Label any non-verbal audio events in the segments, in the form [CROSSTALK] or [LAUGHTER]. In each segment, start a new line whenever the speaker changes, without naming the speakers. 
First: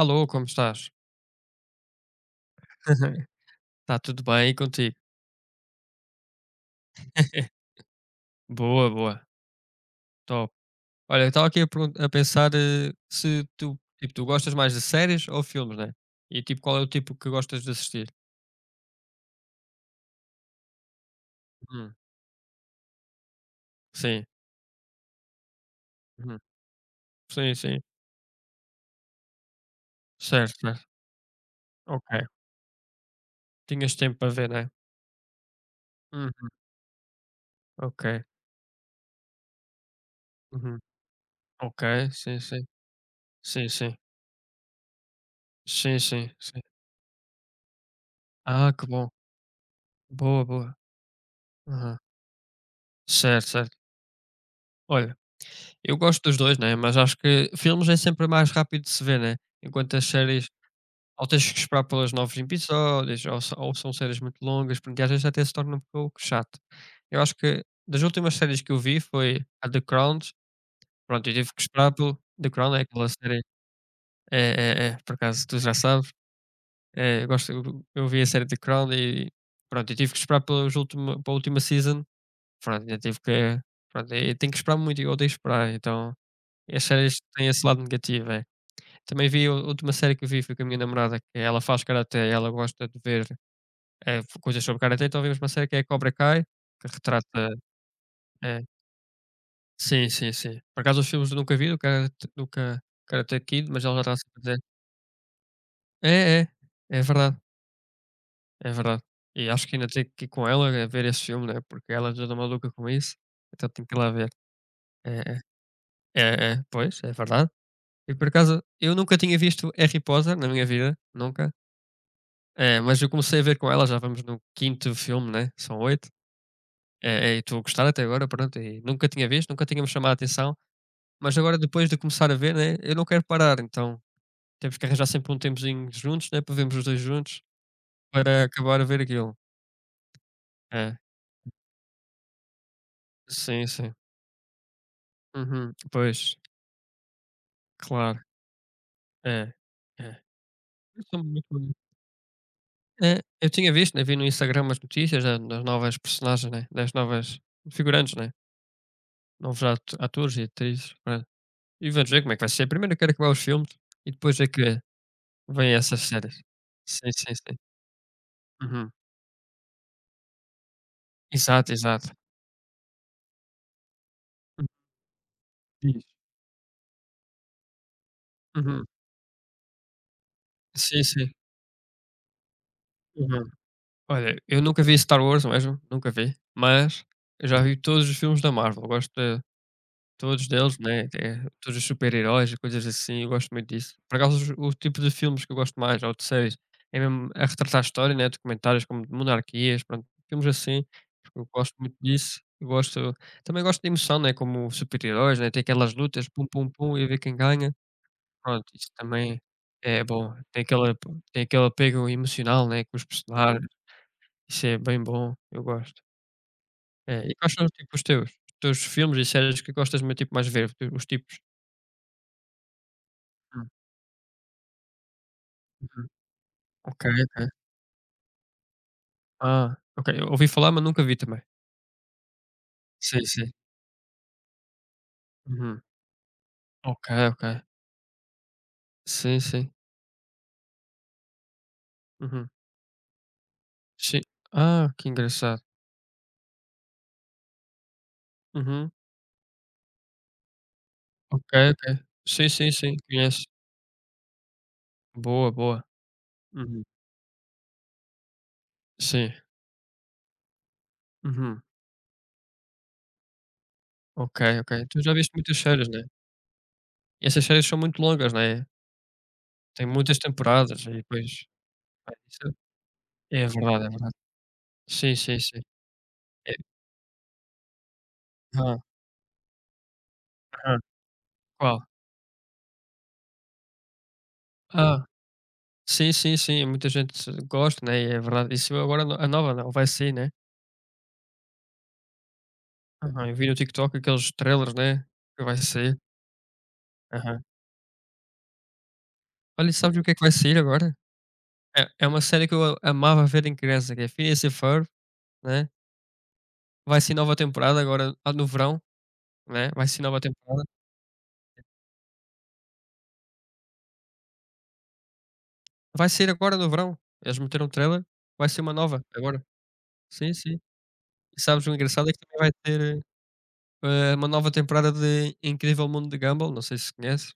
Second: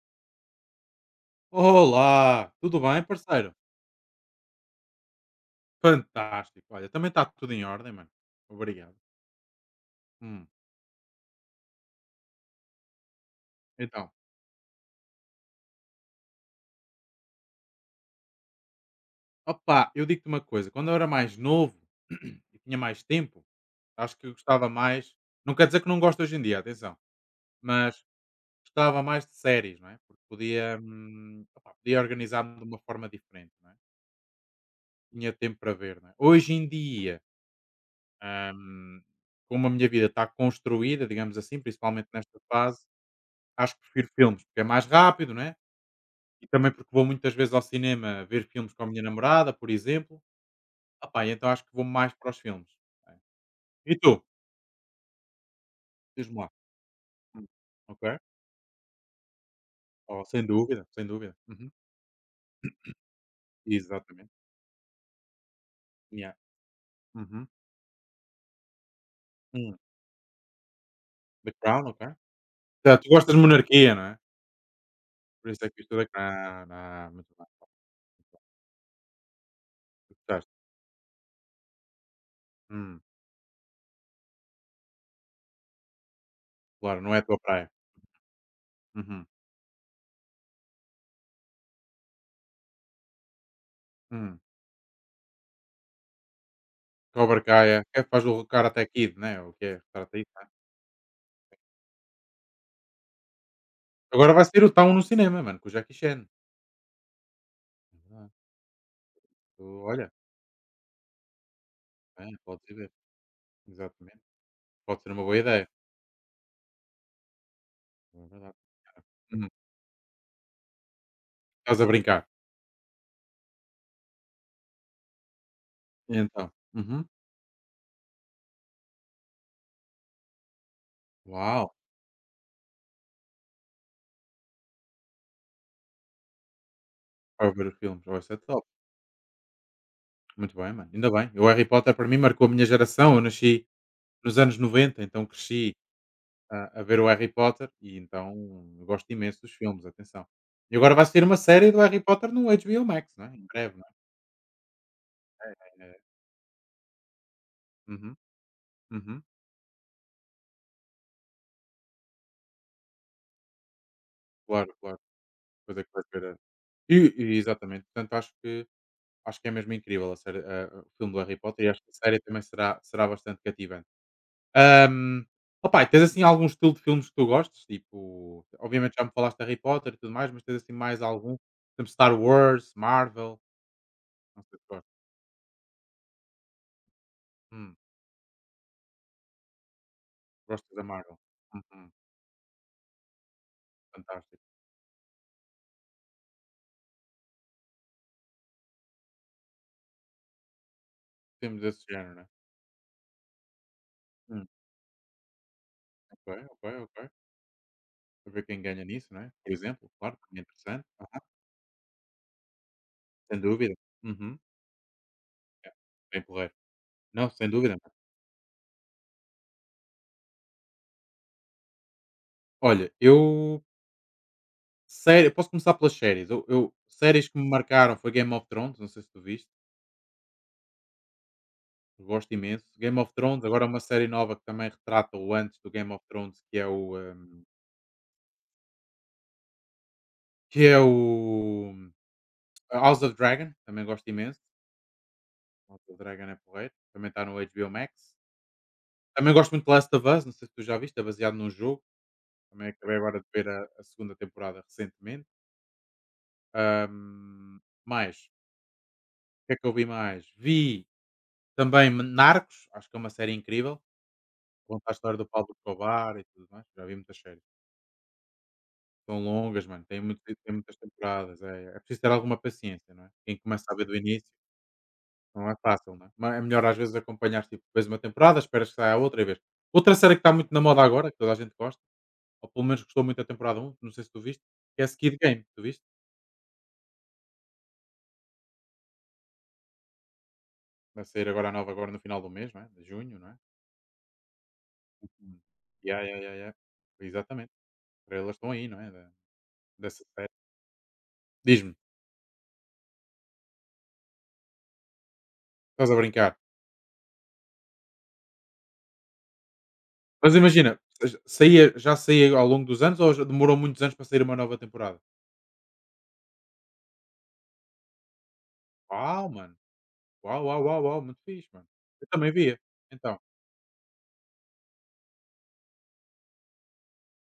Alô, como estás?
Olá, tudo bem,
[LAUGHS]
parceiro?
Está tudo bem contigo?
Fantástico. Olha, também está tudo
[LAUGHS]
em ordem, mano.
Boa,
Obrigado.
boa,
Hum.
top. Olha, eu estava aqui a pensar, se tu,
Então,
tipo, tu gostas mais de séries ou filmes, né? E tipo, qual é o tipo que gostas de assistir?
opá, eu digo-te uma coisa. Quando eu era mais novo
Hum,
[CLEARS THROAT] e tinha mais tempo, acho
sim,
que eu gostava mais. Não quer dizer que não gosto hoje
uhum,
em dia, atenção.
sim, sim,
Mas gostava mais de séries, não é? Porque
certo,
podia,
certo.
opá, podia
Ok.
organizar-me de uma forma diferente, não é?
Tinhas tempo para ver, né?
Tinha tempo para ver, não é?
Uhum,
Hoje em dia,
ok,
hum, como a minha vida está
uhum,
construída, digamos assim,
ok,
principalmente nesta
sim, sim,
fase,
sim,
acho que
sim,
prefiro filmes, porque é mais rápido, né?
sim, sim,
E
sim.
também porque vou muitas vezes ao cinema ver
Ah,
filmes com
que
a minha
bom,
namorada, por exemplo.
boa, boa.
E então acho que vou
Aham,
mais para os filmes. É.
certo, certo.
E tu?
Olha, eu gosto dos
Diz-me lá.
2, né, mas acho
Hum.
que filmes é
Ok.
sempre mais rápido de se ver, né, enquanto as
Oh, sem
séries,
dúvida, sem
ou
dúvida.
tens que
Uhum.
esperar pelos novos episódios, ou são séries
Exatamente.
muito longas, porque às vezes até se torna um pouco
Yeah.
chato. Eu acho
Uhum.
que das últimas séries que eu vi foi a
Hum.
The Crown. Pronto, eu tive
The
que
Crown,
esperar
ok.
pelo The Crown. É
Tá, tu
aquela
gostas de
série,
monarquia, não é?
é é é, por acaso
Por
tu
isso é
já
que viste o
sabes.
Crown. Ah,
Eu
muito bem.
gosto, eu vi a
Muito bem.
série The Crown e pronto, eu tive
Tu
que esperar
gostaste.
pelos última pela última season. Pronto, ainda
Hum.
tive que, pronto, eu tenho que esperar muito e eu odeio esperar, então, e as
Claro, não
séries
é a tua
têm esse
praia.
lado negativo, é.
Uhum.
Também vi, a última série que eu vi foi com a minha namorada, que ela faz karaté, ela gosta de ver,
Hum.
coisas sobre karaté, então vimos uma série que é Cobra Kai, que
Cobra
retrata,
Kai, é que faz o
é,
Karate Kid, né? O que é?
sim,
Karate Kid,
sim,
né?
sim. Por acaso os filmes eu nunca vi do karate do ka Karate Kid, mas ela já está
Agora
a
vai
dizer,
ser o Town no cinema, mano, com o Jackie Chan.
é, é, é verdade,
É verdade.
é verdade. E
Tu,
acho que ainda tenho
olha,
que ir com ela a ver esse filme, né, porque ela já
é,
está maluca
podes
com
ver,
isso, então tenho que ir lá
exatamente.
ver.
Pode ser
É,
uma boa ideia.
é, é, é, pois, é verdade. E
É
por
verdade.
acaso eu nunca tinha
Uhum.
visto Harry Potter na minha vida, nunca.
Estás a brincar?
É, mas eu comecei a ver com ela, já vamos no quinto filme, né? São oito.
E então? Uhum.
É, é, e estou a gostar até agora, pronto. E nunca tinha visto, nunca tinha me chamado a atenção. Mas agora,
Uau!
depois de começar a ver, né? Eu não quero parar, então temos que arranjar sempre um tempozinho juntos, né? Para vermos os dois juntos,
Para ver o filme. Vai ser
para
top.
acabar a ver aquilo.
Muito bem, mano.
É,
Ainda bem. O Harry Potter para mim marcou a minha geração. Eu nasci
sim, sim.
nos anos 90, então cresci
Uhum, pois,
a ver o Harry Potter e
claro.
então eu gosto imenso dos
É,
filmes,
é.
atenção. E agora
Eu
vai ser
sou
uma
muito
série
bom.
do Harry Potter no HBO Max,
É,
não é? Em
eu tinha
breve, não é?
visto, né? Vi no Instagram as notícias das novas
É,
personagens, né? Das novas figurantes,
uhum,
né?
uhum.
Novos atores e atrizes, né. E vamos ver como é que vai ser. Primeiro eu quero acabar os filmes e depois é
Claro,
que
claro.
vêm
Coisa que
essas
vai ser.
séries.
E,
Sim, sim,
e
sim.
exatamente. Portanto, acho que
Uhum.
Acho que é mesmo incrível a série, a o filme do Harry Potter e
Exato,
acho que a
exato.
série também será bastante cativante.
Hum,
Ahm, opá, e tens
diz.
assim algum estilo de filmes que tu gostes? Tipo,
Uhum.
obviamente já me falaste de Harry Potter e tudo mais, mas tens assim mais
Sim, sim.
algum? Tipo Star Wars, Marvel,
Uhum. Olha,
não sei
eu
se
nunca
gostas.
vi Star Wars mesmo, nunca vi, mas eu já vi
Hum,
todos os filmes da Marvel. Gosto de todos
gostas
deles,
da
né,
Marvel.
é todos
Uhum,
os super-heróis e coisas assim, eu gosto muito disso. Por acaso
fantástico.
os o tipo de filmes que eu gosto mais, ou de séries, é mesmo a retratar a história, né, documentários como de monarquias, pronto, filmes assim, eu
Filmes
gosto
desse
muito
género, né?
disso. Eu gosto, também gosto de emoção, né,
Hum,
como super-heróis, né, tem aquelas
ok,
lutas, pum,
ok,
pum, pum, e
ok.
ver quem ganha.
Para ver quem
Pronto,
ganha
isso
nisso, não é?
também
Por exemplo,
é
claro,
bom.
também é
Tem
interessante.
aquele
Aham,
tem aquele apego emocional, né, com os
sem
personagens,
dúvida. Uhum,
isso é bem bom, eu gosto.
bem porreiro.
É,
Não,
e
sem
quais são,
dúvida.
tipo, os teus? Os teus filmes e séries que gostas mais tipo, mais ver, os teus, os tipos?
Olha, eu sério, posso começar pelas
Uhum.
séries. Eu
Ok,
séries que me
ok.
marcaram foi Game of Thrones, não sei se tu viste,
Ah, ok. Eu ouvi falar, mas nunca vi também.
eu gosto imenso. Game of
Sim,
Thrones,
sim.
agora é uma série nova que também retrata o antes do
Uhum.
Game of Thrones, que é o,
Ok,
hum,
ok. Sim, sim.
que é o
Uhum.
House of Dragon, também gosto
Sim.
imenso.
Ah, que engraçado.
House of Dragon é porreiro, também está no HBO Max.
Uhum.
Também gosto muito de Last of Us, não sei se tu já viste, é baseado
Ok,
num jogo.
ok. Sim,
Também
sim, sim.
acabei agora de
Conheço.
ver a segunda temporada recentemente.
Boa, boa. Uhum.
Hum, mais,
Sim.
o que é que eu vi mais? Vi
Uhum.
também Narcos, acho que é uma série incrível.
Ok, ok.
Conta a
Tu já
história do
viste
Pablo
muitas séries, né?
Escobar e tudo mais. Já vi muitas
E
séries.
essas séries são muito longas, né?
São longas, mano.
Tem
Tem,
muitas
muito, tem muitas
temporadas e
temporadas.
depois.
É, é preciso ter
É
alguma
isso,
paciência, não é? Quem
é
começa a
verdade,
ver
é
do
verdade.
início,
Sim, sim,
não é
sim.
fácil, não é? Mas é
É.
melhor às vezes acompanhar, tipo, vês uma temporada, esperas que
Ah.
saia a outra e vez. Outra série que está muito na
Aham.
moda agora, que toda a gente
Qual?
gosta, ou pelo menos gostou muito da temporada um, não sei se tu viste, que é
Ah.
Skid Game, tu viste?
Sim, sim, sim, muita gente gosta, né, e é verdade. Isso agora a nova, né, vai sair, né.
Vai sair agora a nova, agora no final do mês, não é? De junho, não
Aham, eu
é?
vi no TikTok aqueles trailers, né,
Hum.
que vai sair.
Yeah, yeah, yeah, yeah.
Aham.
Exatamente. As estrelas estão aí, não é? Da-
Olha, sabes o
dessa
que é que
série.
vai sair agora?
Diz-me,
É é uma série que eu amava ver em criança, que é Phineas e Ferb, né.
estás a brincar?
Vai ser nova temporada agora, a no verão, né, vai ser nova
Mas
temporada.
imagina, saía já saía ao longo dos anos, ou já demorou muitos anos para sair uma nova temporada?
Vai ser agora no verão, eles meteram o trailer, vai ser uma nova
Uau,
agora.
mano!
Sim,
Uau,
sim.
uau, uau, uau, muito
E
fixe,
sabes,
mano.
o
Eu
engraçado é que
também
também vai
via.
ter,
Então,
uma nova temporada de Incrível Mundo de Gumball, não sei se conhece.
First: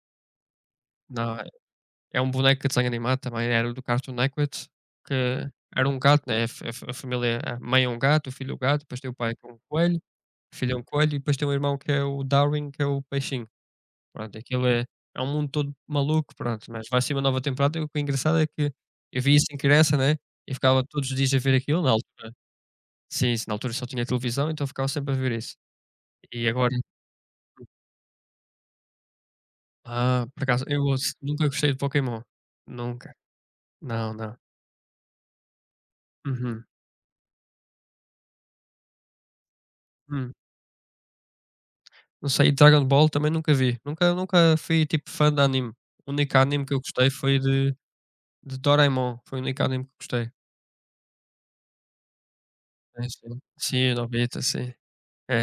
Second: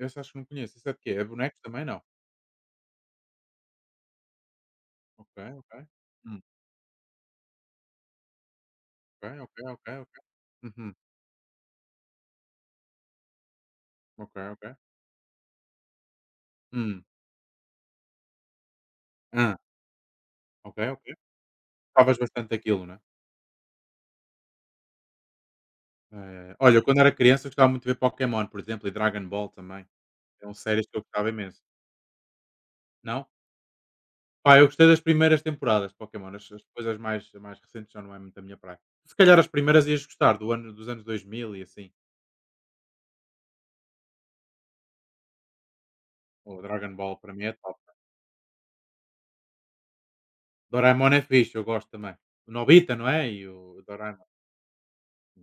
esse acho que não conheço. Isso é de quê? É
Não.
bonecos também? Não.
É um boneco de desenho animado também, era do Cartoon Network, que
Ok, ok.
era um gato, né,
Hum,
a família, a mãe é um gato, o filho é um gato, depois tem o pai
ok,
que é
ok,
um
ok,
coelho,
ok.
o filho é um
Uhum.
coelho e depois tem um irmão que é o Darwin, que é o peixinho.
Ok,
Pronto, aquilo
ok.
é, é um mundo todo maluco, pronto, mas vai
Hum.
ser uma nova temporada e o que é engraçado é que eu vi isso
Hã.
em criança, né, e
Ok,
ficava
ok.
todos os dias a ver aquilo na
Gostavas
altura.
bastante daquilo, né?
Sim, sim, na altura só tinha televisão, então ficava sempre a ver isso. E
Eh,
agora,
olha, eu quando era criança eu gostava muito de ver Pokémon, por exemplo, e Dragon Ball também.
ah, por
Eram
acaso eu
séries que eu
ouço
gostava
nunca
imenso.
gostei de Pokémon. Nunca.
Não?
Não, não.
Pá, eu gostei das primeiras temporadas de Pokémon, as
Uhum.
coisas mais recentes já não é muito a minha praia. Se calhar as primeiras ias
Hum.
gostar do ano dos anos 2000 e assim,
Não sei, e Dragon Ball também nunca vi. Nunca fui tipo fã de anime. O único
o
anime que eu
Dragon
gostei
Ball para
foi
mim é
de
top.
de Doraemon, foi o único anime que eu gostei.
Doraemon é fixe, eu gosto também. O Nobita,
É,
não é? E
sim.
o
Sim,
Doraemon.
Nobita, sim.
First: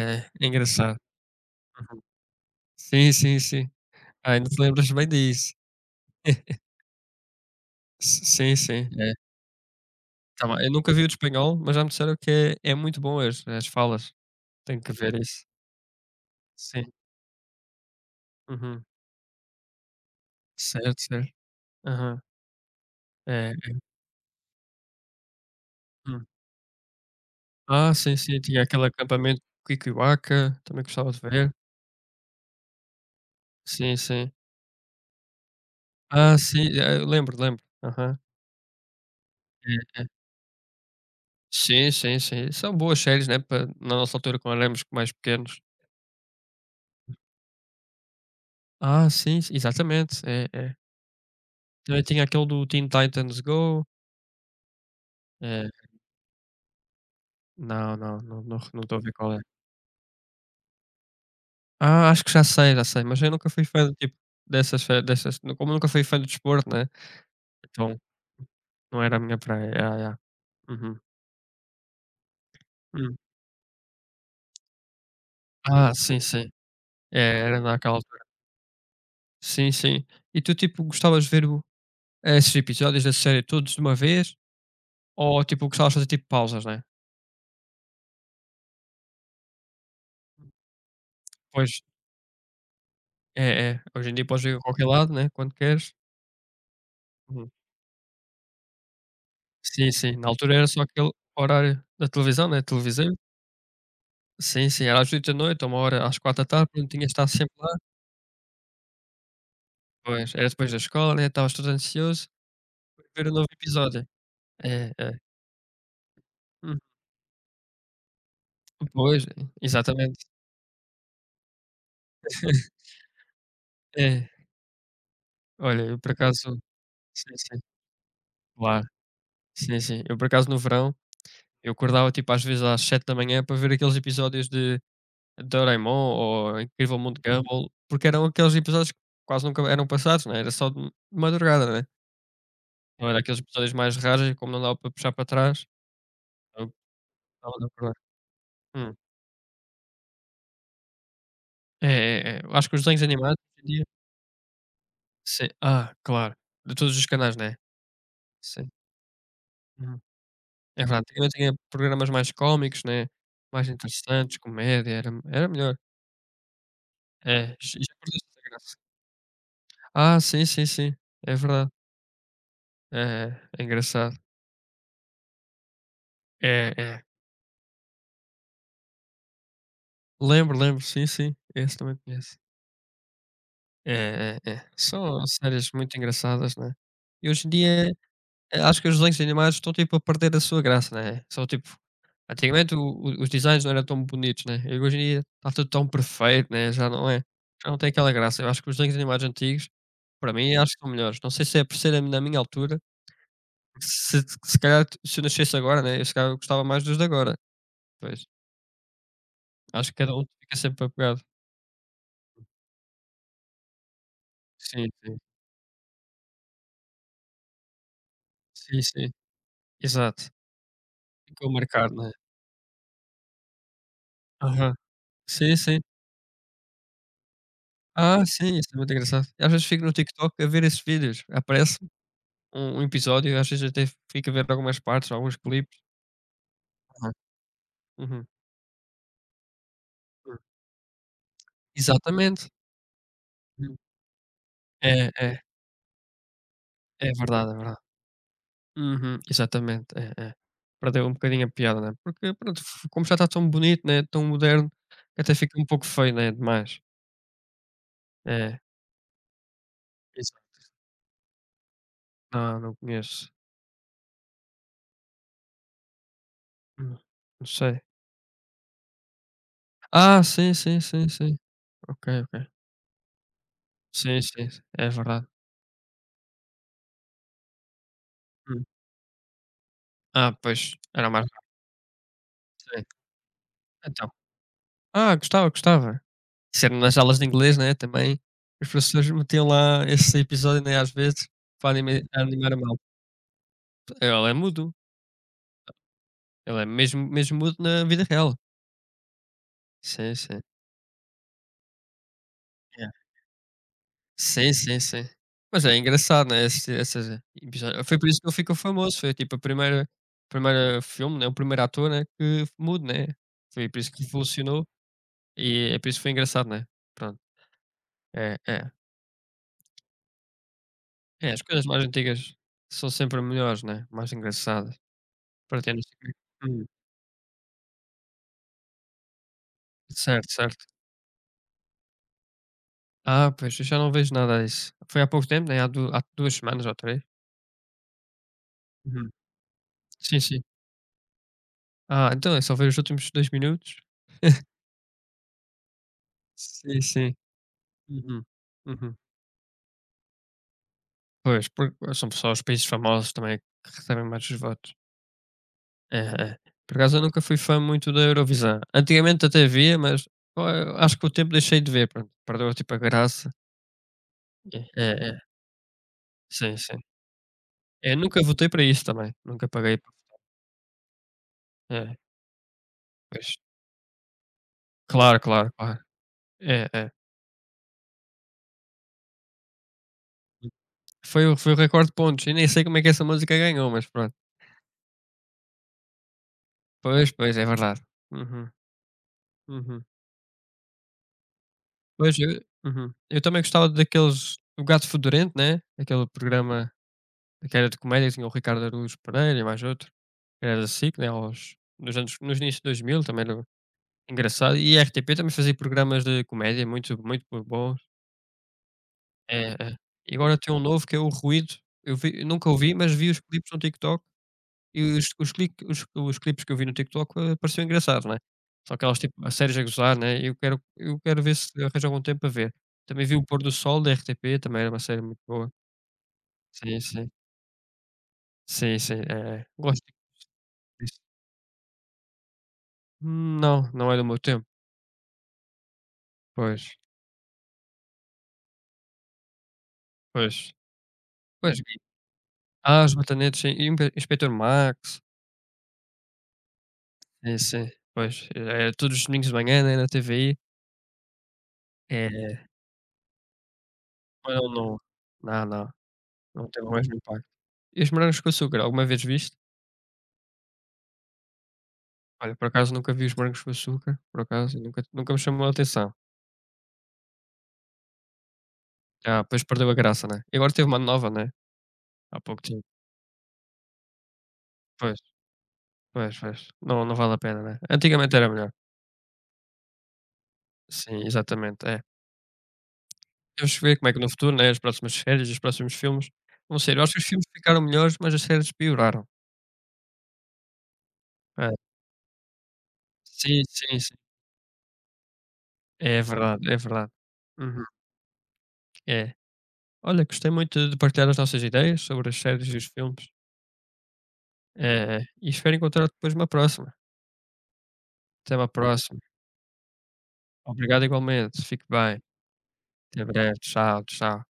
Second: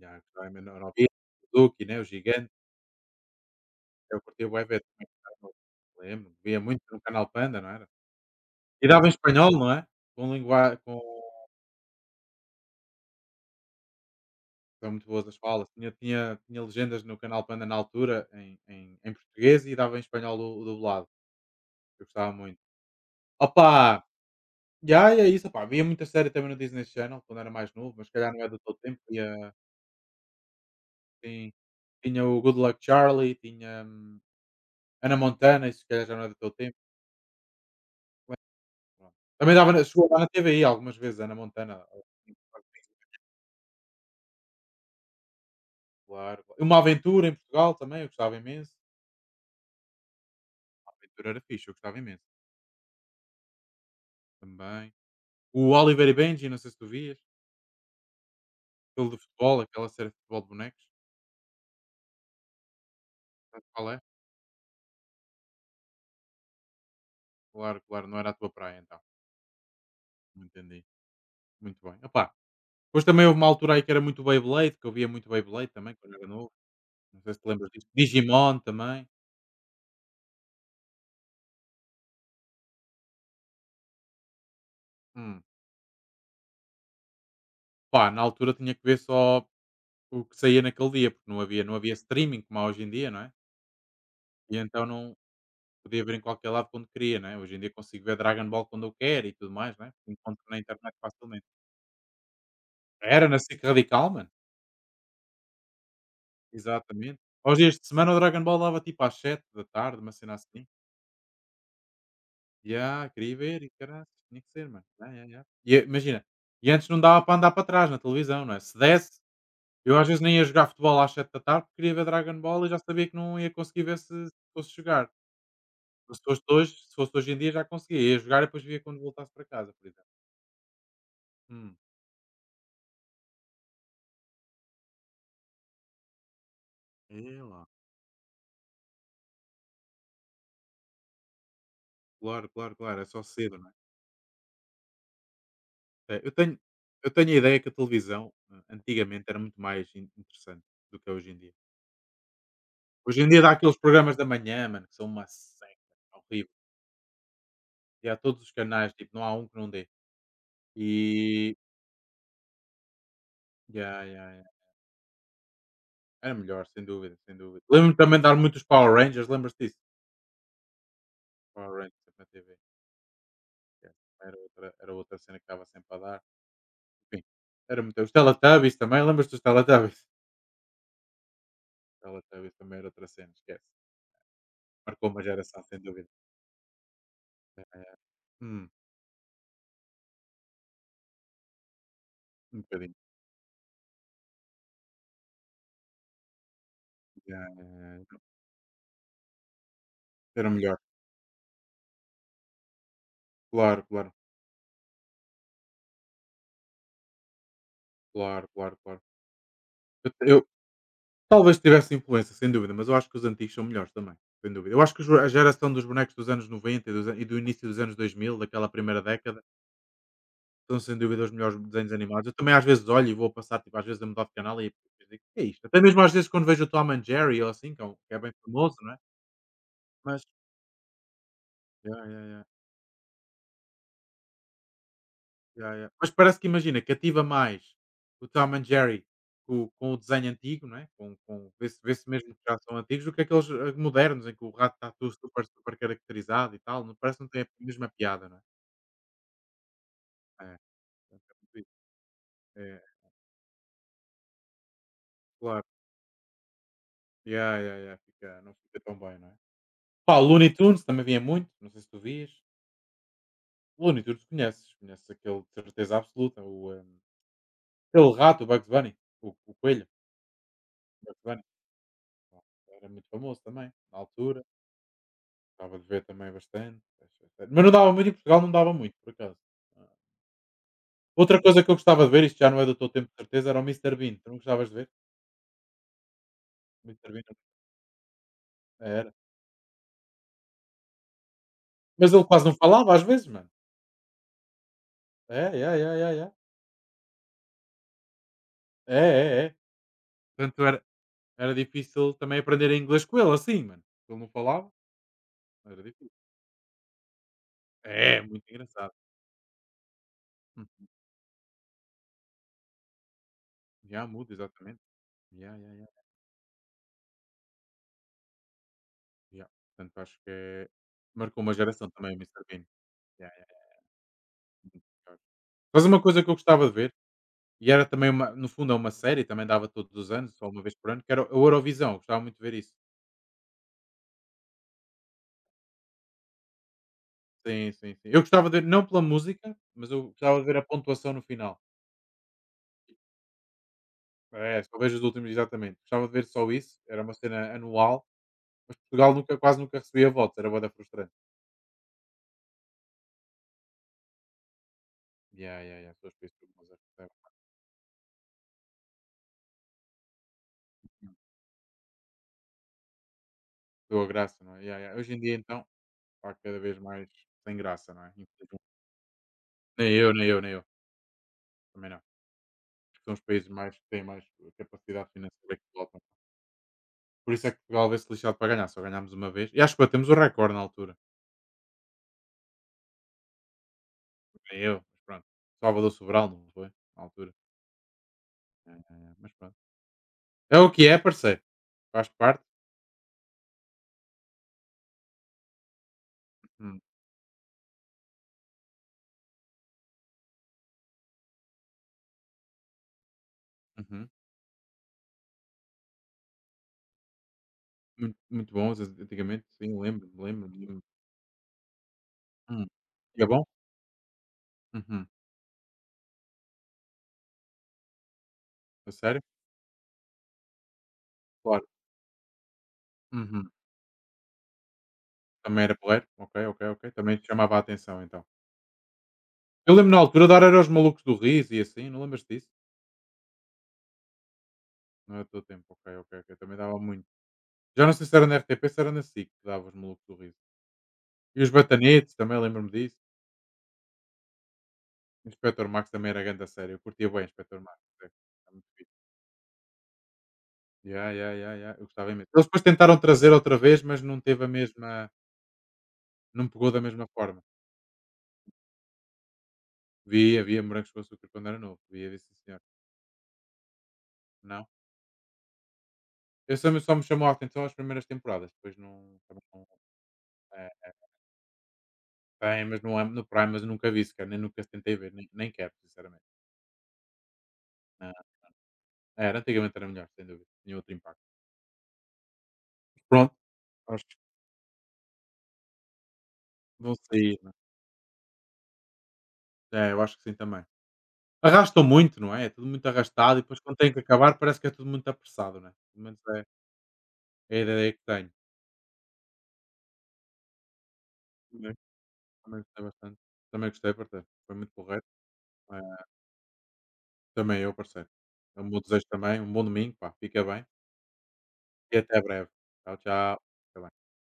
Já, o
é
Doraemon, o
engraçado.
Nobita, o Duque, né,
Uhum.
o gigante,
Sim, sim, sim.
eu
Ah,
curtia
ainda te
bué ver,
lembras bem disso.
lembro, via
[LAUGHS]
muito no Canal Panda, não era?
S sim,
E
sim,
dava em
é.
espanhol, não é? Com
Tá bem, eu
lingua
nunca
com
vi o de espanhol, mas já me disseram que é é muito bom as as falas. Tenho
são
que
muito
ver
boas as
isso.
falas. Tinha
Sim.
legendas no Canal Panda na altura em
Uhum.
em em português e dava em espanhol o
Certo,
dublado,
certo.
eu
Aham.
gostava muito.
É, é.
Opa! Já, é isso, opá. Via muita
Hum.
série também no Disney Channel, quando era mais
Ah,
novo, mas se
sim,
calhar
sim,
não é do
tinha
todo
aquele
tempo.
acampamento
Via,
Quiquihuaca, também gostava de
sim,
ver.
tinha o Good Luck Charlie, tinha,
Sim, sim.
Hannah Montana, isso se calhar já não é do
Ah,
teu
sim,
tempo.
eu lembro, lembro. Aham.
Pronto. Também dava
É,
na,
é.
chegou a dar na TVI algumas vezes, Hannah Montana,
Sim, sim,
em
sim. São boas séries, né, pa na nossa altura quando éramos mais pequenos.
particular. Uma Aventura em Portugal também, eu gostava imenso.
Ah, sim, sim, exatamente. É, é.
Uma Aventura era fixe, eu gostava
Também tinha
imenso,
aquele do Teen Titans Go.
também.
É.
O Oliver e Benji, não sei se tu vias,
Não, não, não, não, não estou a ver
aquele de
qual é.
futebol, aquela série de futebol de bonecos.
Ah, acho que já sei, mas eu nunca
Sabes
fui
qual
fã,
é?
tipo, dessas, como nunca fui fã do desporto, né,
Claro,
então
claro, não era a tua praia, então.
não era a minha praia. Yeah, yeah.
Entendi,
Uhum.
muito bem. Opá, depois
Hum.
também houve uma altura aí que era muito Beyblade, que eu via muito Beyblade
Ah,
também quando
sim,
era
sim.
novo, não
É,
sei se te
era
lembras disso.
naquela altura.
Digimon também.
Sim, sim. E tu, tipo, gostavas de ver o esses episódios da série todos de uma vez?
Hum.
Ou tipo, gostavas de fazer tipo pausas, né?
Pá, na altura tinha que ver só o que saía naquele dia, porque não havia
Pois,
não havia streaming como há hoje em dia, não é?
é, é. Hoje em dia podes
E
ir a
então
qualquer lado,
não
né, quando queres.
podia ver em qualquer lado quando queria, não é?
Uhum.
Hoje em dia consigo ver Dragon Ball quando eu quero e tudo mais, não é?
Sim, sim. Na
Encontro
altura
na
era só
internet
aquele
facilmente.
horário da televisão, né, televisão.
Era na SIC Radical, mano.
Sim, sim. Era às 20h da noite, ou uma hora às 16h, pronto, tinhas de
Exatamente.
estar sempre
Aos
lá.
dias de semana o Dragon Ball dava tipo às 7 da tarde, uma
Pois,
cena
era
assim.
depois da escola, né, estavas todo ansioso para
Ya,
ver o
queria
novo
ver, e
episódio.
caraças, tinha que ser, mano.
É,
Ya,
é.
ya, ya. E eu, imagina, e
Hum.
antes não dava para andar para trás na televisão, não é? Se desse,
Pois,
eu às vezes
exatamente.
nem ia jogar futebol às 7 da tarde, porque queria ver Dragon Ball e já
[LAUGHS]
sabia que não ia conseguir ver se,
É.
se fosse jogar.
Olha, eu por
Mas se fosse
acaso,
hoje, se fosse hoje
sim,
em dia
sim.
já conseguia. Ia jogar e depois via
Claro.
quando voltasse para casa,
Sim,
por
sim.
exemplo.
Eu por acaso no verão, eu
Hum.
acordava tipo às vezes às sete da manhã para ver aqueles episódios de Doraemon ou Incrível Mundo de Uhum.
É lá.
Gumball, porque eram aqueles episódios que quase nunca eram passados, né, era só de madrugada, né.
Claro, claro, claro, é
Então era Uhum.
só
aqueles
cedo, não é?
episódios mais rasos e como não dava para puxar para trás,
É, eu tenho,
eu
eu tenho a
gostava
ideia
de
que a
acordar.
televisão
Hum.
antigamente era muito mais in- interessante do que é hoje em dia.
É, é, é, é. Eu acho que os desenhos
Hoje em
animados
dia dá
hoje em
aqueles
dia,
programas da manhã, mano, que são uma
sim.
seca,
Ah, claro.
horrível.
De todos os canais, né.
E há todos os
Sim.
canais, tipo, não há um que não dê.
Uhum. É verdade. Antigamente tinha
E
programas mais cómicos, né, mais
yeah, yeah,
interessantes,
yeah.
comédia, era melhor.
Era melhor, sem dúvida, sem
É,
dúvida.
já já
Lembro-me
perdeu
também de dar
essa
muitos
graça.
Power Rangers, lembras-te disso?
Ah, sim, sim, sim. É verdade.
Power Rangers na TV.
É, é. É
Yeah.
engraçado.
Era outra, era outra cena que estava sempre a dar.
É, é.
Enfim, era muito. Os Teletubbies também, lembras-te dos Teletubbies?
Lembro, lembro. Sim, sim. Esse também
[LAUGHS]
conheço.
Teletubbies também era outra cena, esquece.
É, é, é.
Marcou uma
São
geração,
séries
sem
muito
dúvida.
engraçadas, né. E hoje em
É.
dia,
Hum,
acho que os desenhos animados estão, tipo, a perder a sua graça, né. São, tipo,
um
antigamente o
bocadinho.
o os designs não eram tão bonitos, né, e hoje em dia está tudo tão perfeito, né, já não é,
Yeah, yeah,
já não tem aquela
yeah.
graça. Eu acho que os desenhos animados antigos, para
Era
mim, acho
melhor.
que são melhores. Não sei se é por ser na minha altura,
Claro, claro,
se se calhar se eu nascesse agora, né, eu se calhar eu gostava mais dos de agora. Pois,
claro, claro, claro.
acho que cada um
Eu,
fica sempre apegado.
Talvez tivesse influência, sem dúvida, mas eu acho que os antigos são melhores também, sem dúvida. Eu
Sim,
acho que os
sim.
a geração dos bonecos dos anos 90 e dos an e do início dos anos 2000, daquela
Sim,
primeira
sim.
década,
Exato.
são sem dúvida os
Ficou
melhores desenhos
marcado, né?
animados. Eu também às vezes olho e vou passar, tipo, às vezes a mudar de canal e
Aham.
depois digo: o "Que é
Sim,
isto?". Até
sim.
mesmo às vezes quando vejo o Tom and Jerry ou assim, que é um que é
Ah,
bem
sim, isso
famoso,
é
não
muito
é?
engraçado. Às vezes fico no
Mas,
TikTok a ver esses vídeos. Aparece
ya, ya, ya.
um episódio e às vezes até fico a ver algumas partes, alguns
Ya,
clipes.
ya. Mas parece que, imagina,
Aham.
cativa mais
Uhum.
o Tom and Jerry com o desenho
Hum.
antigo, não é? Vê-se mesmo que
Exatamente.
já são antigos, do que aqueles
Hum.
modernos, em que o rato está
É,
tudo
é.
super, super caracterizado e tal. Não,
É
parece que não tem a
verdade, é verdade.
mesma piada, não é?
Uhum. Exatamente. É, é.
É,
Perdeu um
portanto, é,
bocadinho a
muito isso.
piada, né? Porque pronto,
É,
f como já está tão bonito, né, tão moderno, que até fica
claro.
um pouco feio, né, demais.
Ya, ya, ya, fica, não
É.
fica tão bem, não é? Pá, o
Exato.
Looney Tunes também vinha muito, não sei se tu vias.
Não, não conheço.
O Looney Tunes conheces, conheces aquele de certeza absoluta, o,
Hum. Não sei.
aquele rato, o Bugs Bunny, o coelho,
Ah, sim, sim,
o
sim,
Bugs
sim.
Bunny.
Ok, ok.
Era muito famoso também, na
Sim,
altura.
sim, sim, é verdade.
Gostava de ver também bastante. Mas não dava muito, em Portugal não
Hum.
dava muito, por acaso. Ah.
Ah, pois, era mais
Outra
rápido.
coisa que eu gostava de ver, isto já não é do
Sim,
teu tempo de certeza, era o Mister
então.
Bean. Tu não gostavas de ver?
Ah, gostava, gostava. Isso era
O
nas
Mister
aulas
Bean
de inglês, né, também, os
era.
professores
era.
metiam lá esse episódio, né, às vezes, para anime
Mas ele quase
animar
não
a malta.
falava às vezes, mano.
Ele é mudo,
É, é, é, é, é.
ele é mesmo mesmo mudo na vida real.
É, é, é.
Sim, sim.
Portanto, era difícil também aprender
Yeah.
inglês com ele, assim, mano. Se ele não
Sim,
falava,
sim, sim. Mas é
era difícil.
engraçado, né, esse essas episódio foi por
É,
isso
é
que ele
muito
ficou
engraçado.
famoso, foi tipo a primeira
Hum.
filme, né, o primeiro ator, né, que mudo, né, foi por isso que
Já muda,
funcionou
exatamente. Yeah,
e
yeah,
é
yeah,
por isso que foi engraçado, né, pronto. É, é.
yeah. Portanto,
É,
marcou
as
uma
coisas mais
geração também o
antigas
Mr. Bean.
são sempre
Yeah, yeah.
melhores, né, mais engraçadas. Para ter não
Mas
sei
uma coisa que eu
como é
gostava de ver, e era também uma, no fundo é uma série, também dava todos os
certo,
anos, só uma
certo.
vez por ano, que era o Eurovisão. Eu gostava muito de ver isso.
Ah, pois, eu já não vejo nada disso. Foi há pouco tempo, né, há 2 semanas ou 3.
Sim, sim, sim. Eu gostava de ver não pela
Uhum.
música, mas eu
Sim,
gostava
sim.
de ver a pontuação no final.
Ah, então é só ver os últimos 2 minutos.
É, só vejo os últimos, exatamente. Gostava de ver só isso,
Sim,
era uma
sim.
cena anual,
Uhum,
mas
uhum.
Portugal nunca, quase nunca recebia votos, era boa da frustrante.
Pois, porque são só os países famosos também que recebem mais os votos.
Yeah, yeah, yeah,
É.
sou
É.
espécie.
Por acaso eu nunca fui fã muito da Eurovisão. Antigamente até via, mas, acho que com o tempo deixei de ver, pronto, perdeu, tipo, a graça.
Deu a graça, não
É,
é? Yeah,
é,
yeah. Hoje
é.
em dia, então, está
Sim,
cada vez
sim.
mais sem graça,
É,
não é?
nunca votei
Infelizmente.
para isso também, nunca paguei,
Nem eu, nem eu, nem eu, também
é,
não. São os
pois.
países mais que têm mais capacidade
Claro, claro,
financeira que
claro.
votam.
É, é.
Por isso é que Portugal vê-se lixado para ganhar, só ganhámos uma vez. E acho que batemos o recorde na altura.
Foi o recorde de pontos. E nem sei como é que essa música ganhou, mas pronto.
Bem eu, mas pronto. Salvador Sobral, não foi? Na
Pois,
altura.
pois, é verdade. Uhum,
É, é, é, mas pronto.
uhum.
É o que é, parceiro. Faz
Pois, eu
parte.
uhum. Eu também gostava daqueles O Gato Fedorento, né, aquele programa
Hum,
que era de comédia, tinha o Ricardo Araújo Pereira e mais outro, era da SIC, né, aos nos anos nos inícios de 2000 também era
uhum.
engraçado, e a RTP também fazia programas de comédia muito muito bons.
Muito, muito bom, antigamente,
É, é.
sim, lembro-me,
E agora
lembro
tem um
lembro
novo que é o Ruído. Eu vi nunca
Hum.
ouvi, mas vi os
E é bom?
clipes no TikTok e
Uhum.
os clique os clipes que eu vi no TikTok, pareceu engraçado, né. São
A
aquelas, tipo,
sério?
a séries a gozar, né, eu quero ver se
Claro.
arranjo algum tempo para ver. Também vi o Pôr
Uhum.
do Sol da RTP, também era uma série muito boa.
Também era porreiro? Ok, ok,
Sim,
ok.
sim.
Também te chamava a atenção, então.
Sim, sim, é, é.
Eu
Gosto
lembro na altura dar era aos
disso.
malucos do Riz e assim, não lembras disso?
Não, não é do meu tempo.
Não é o teu tempo, ok, ok, ok. Também
Pois,
dava muito. Já não sei se era na RTP, se era na SIC que dava os malucos do Riz.
pois.
E os
Pois,
Batanetes também lembro-me
As
disso.
Matanetas, sim, e o Impe Inspetor Max.
O Inspector Max também era grande a série, eu curtia bem o
Sim,
Inspector
sim.
Max. É, era
Pois,
muito
era
fixe.
todos os domingos de manhã, né, na TVI.
Ya, ya, ya, ya, eu gostava imenso. Eles
É.
depois tentaram trazer outra vez, mas não
Olha,
teve a
não.
mesma.
Não, não,
Não
não teve o
pegou da
mesmo
mesma
impacto.
forma.
E os Morangos com Açúcar, alguma vez viste?
Via, via Morangos com Açúcar quando era novo, via, via sim
Olha, por
senhor.
acaso nunca vi os Morangos com Açúcar, por acaso, e
Não?
nunca nunca me chamou a atenção.
Eu só me chamou a atenção as primeiras temporadas, depois não,
Ah,
também
pois
não
perdeu a graça, né. E agora teve uma
é,
nova, né, há pouco
tem,
tempo.
mas não é no Prime, mas eu nunca vi sequer, nem nunca tentei
Pois,
ver, nem quero
pois,
sinceramente.
pois. Não vale a pena, né.
Não.
Antigamente era melhor.
Era, antigamente era melhor, sem dúvida, tinha outro
Sim,
impacto.
exatamente, é.
Pronto,
Temos que ver como é que
acho
no
que
futuro, né, as próximas séries, os próximos filmes vão ser. Eu acho
vão
que os filmes
sair, não
ficaram
é?
melhores, mas as séries pioraram.
É, eu acho que sim também.
É.
Arrastam muito, não é? É tudo muito arrastado e
Sim,
depois quando
sim,
tem
sim.
que acabar parece que é tudo muito apressado, não é?
É
Pelo menos,
verdade,
é
é verdade.
é a
Uhum.
ideia que tenho.
É. Olha, gostei muito de partilhar as nossas
Também,
ideias sobre as séries e
também
os
gostei
filmes,
bastante. Também gostei, portanto, foi muito correto.
e espero encontrar
Eh,
depois uma próxima.
também eu, parceiro.
Até uma
É um bom
próxima.
desejo também. Um bom domingo, pá. Fica bem
Obrigado igualmente. Fique
e
bem.
até breve. Tchau,
Até
tchau.
breve.
Fica
Tchau,
bem.
tchau.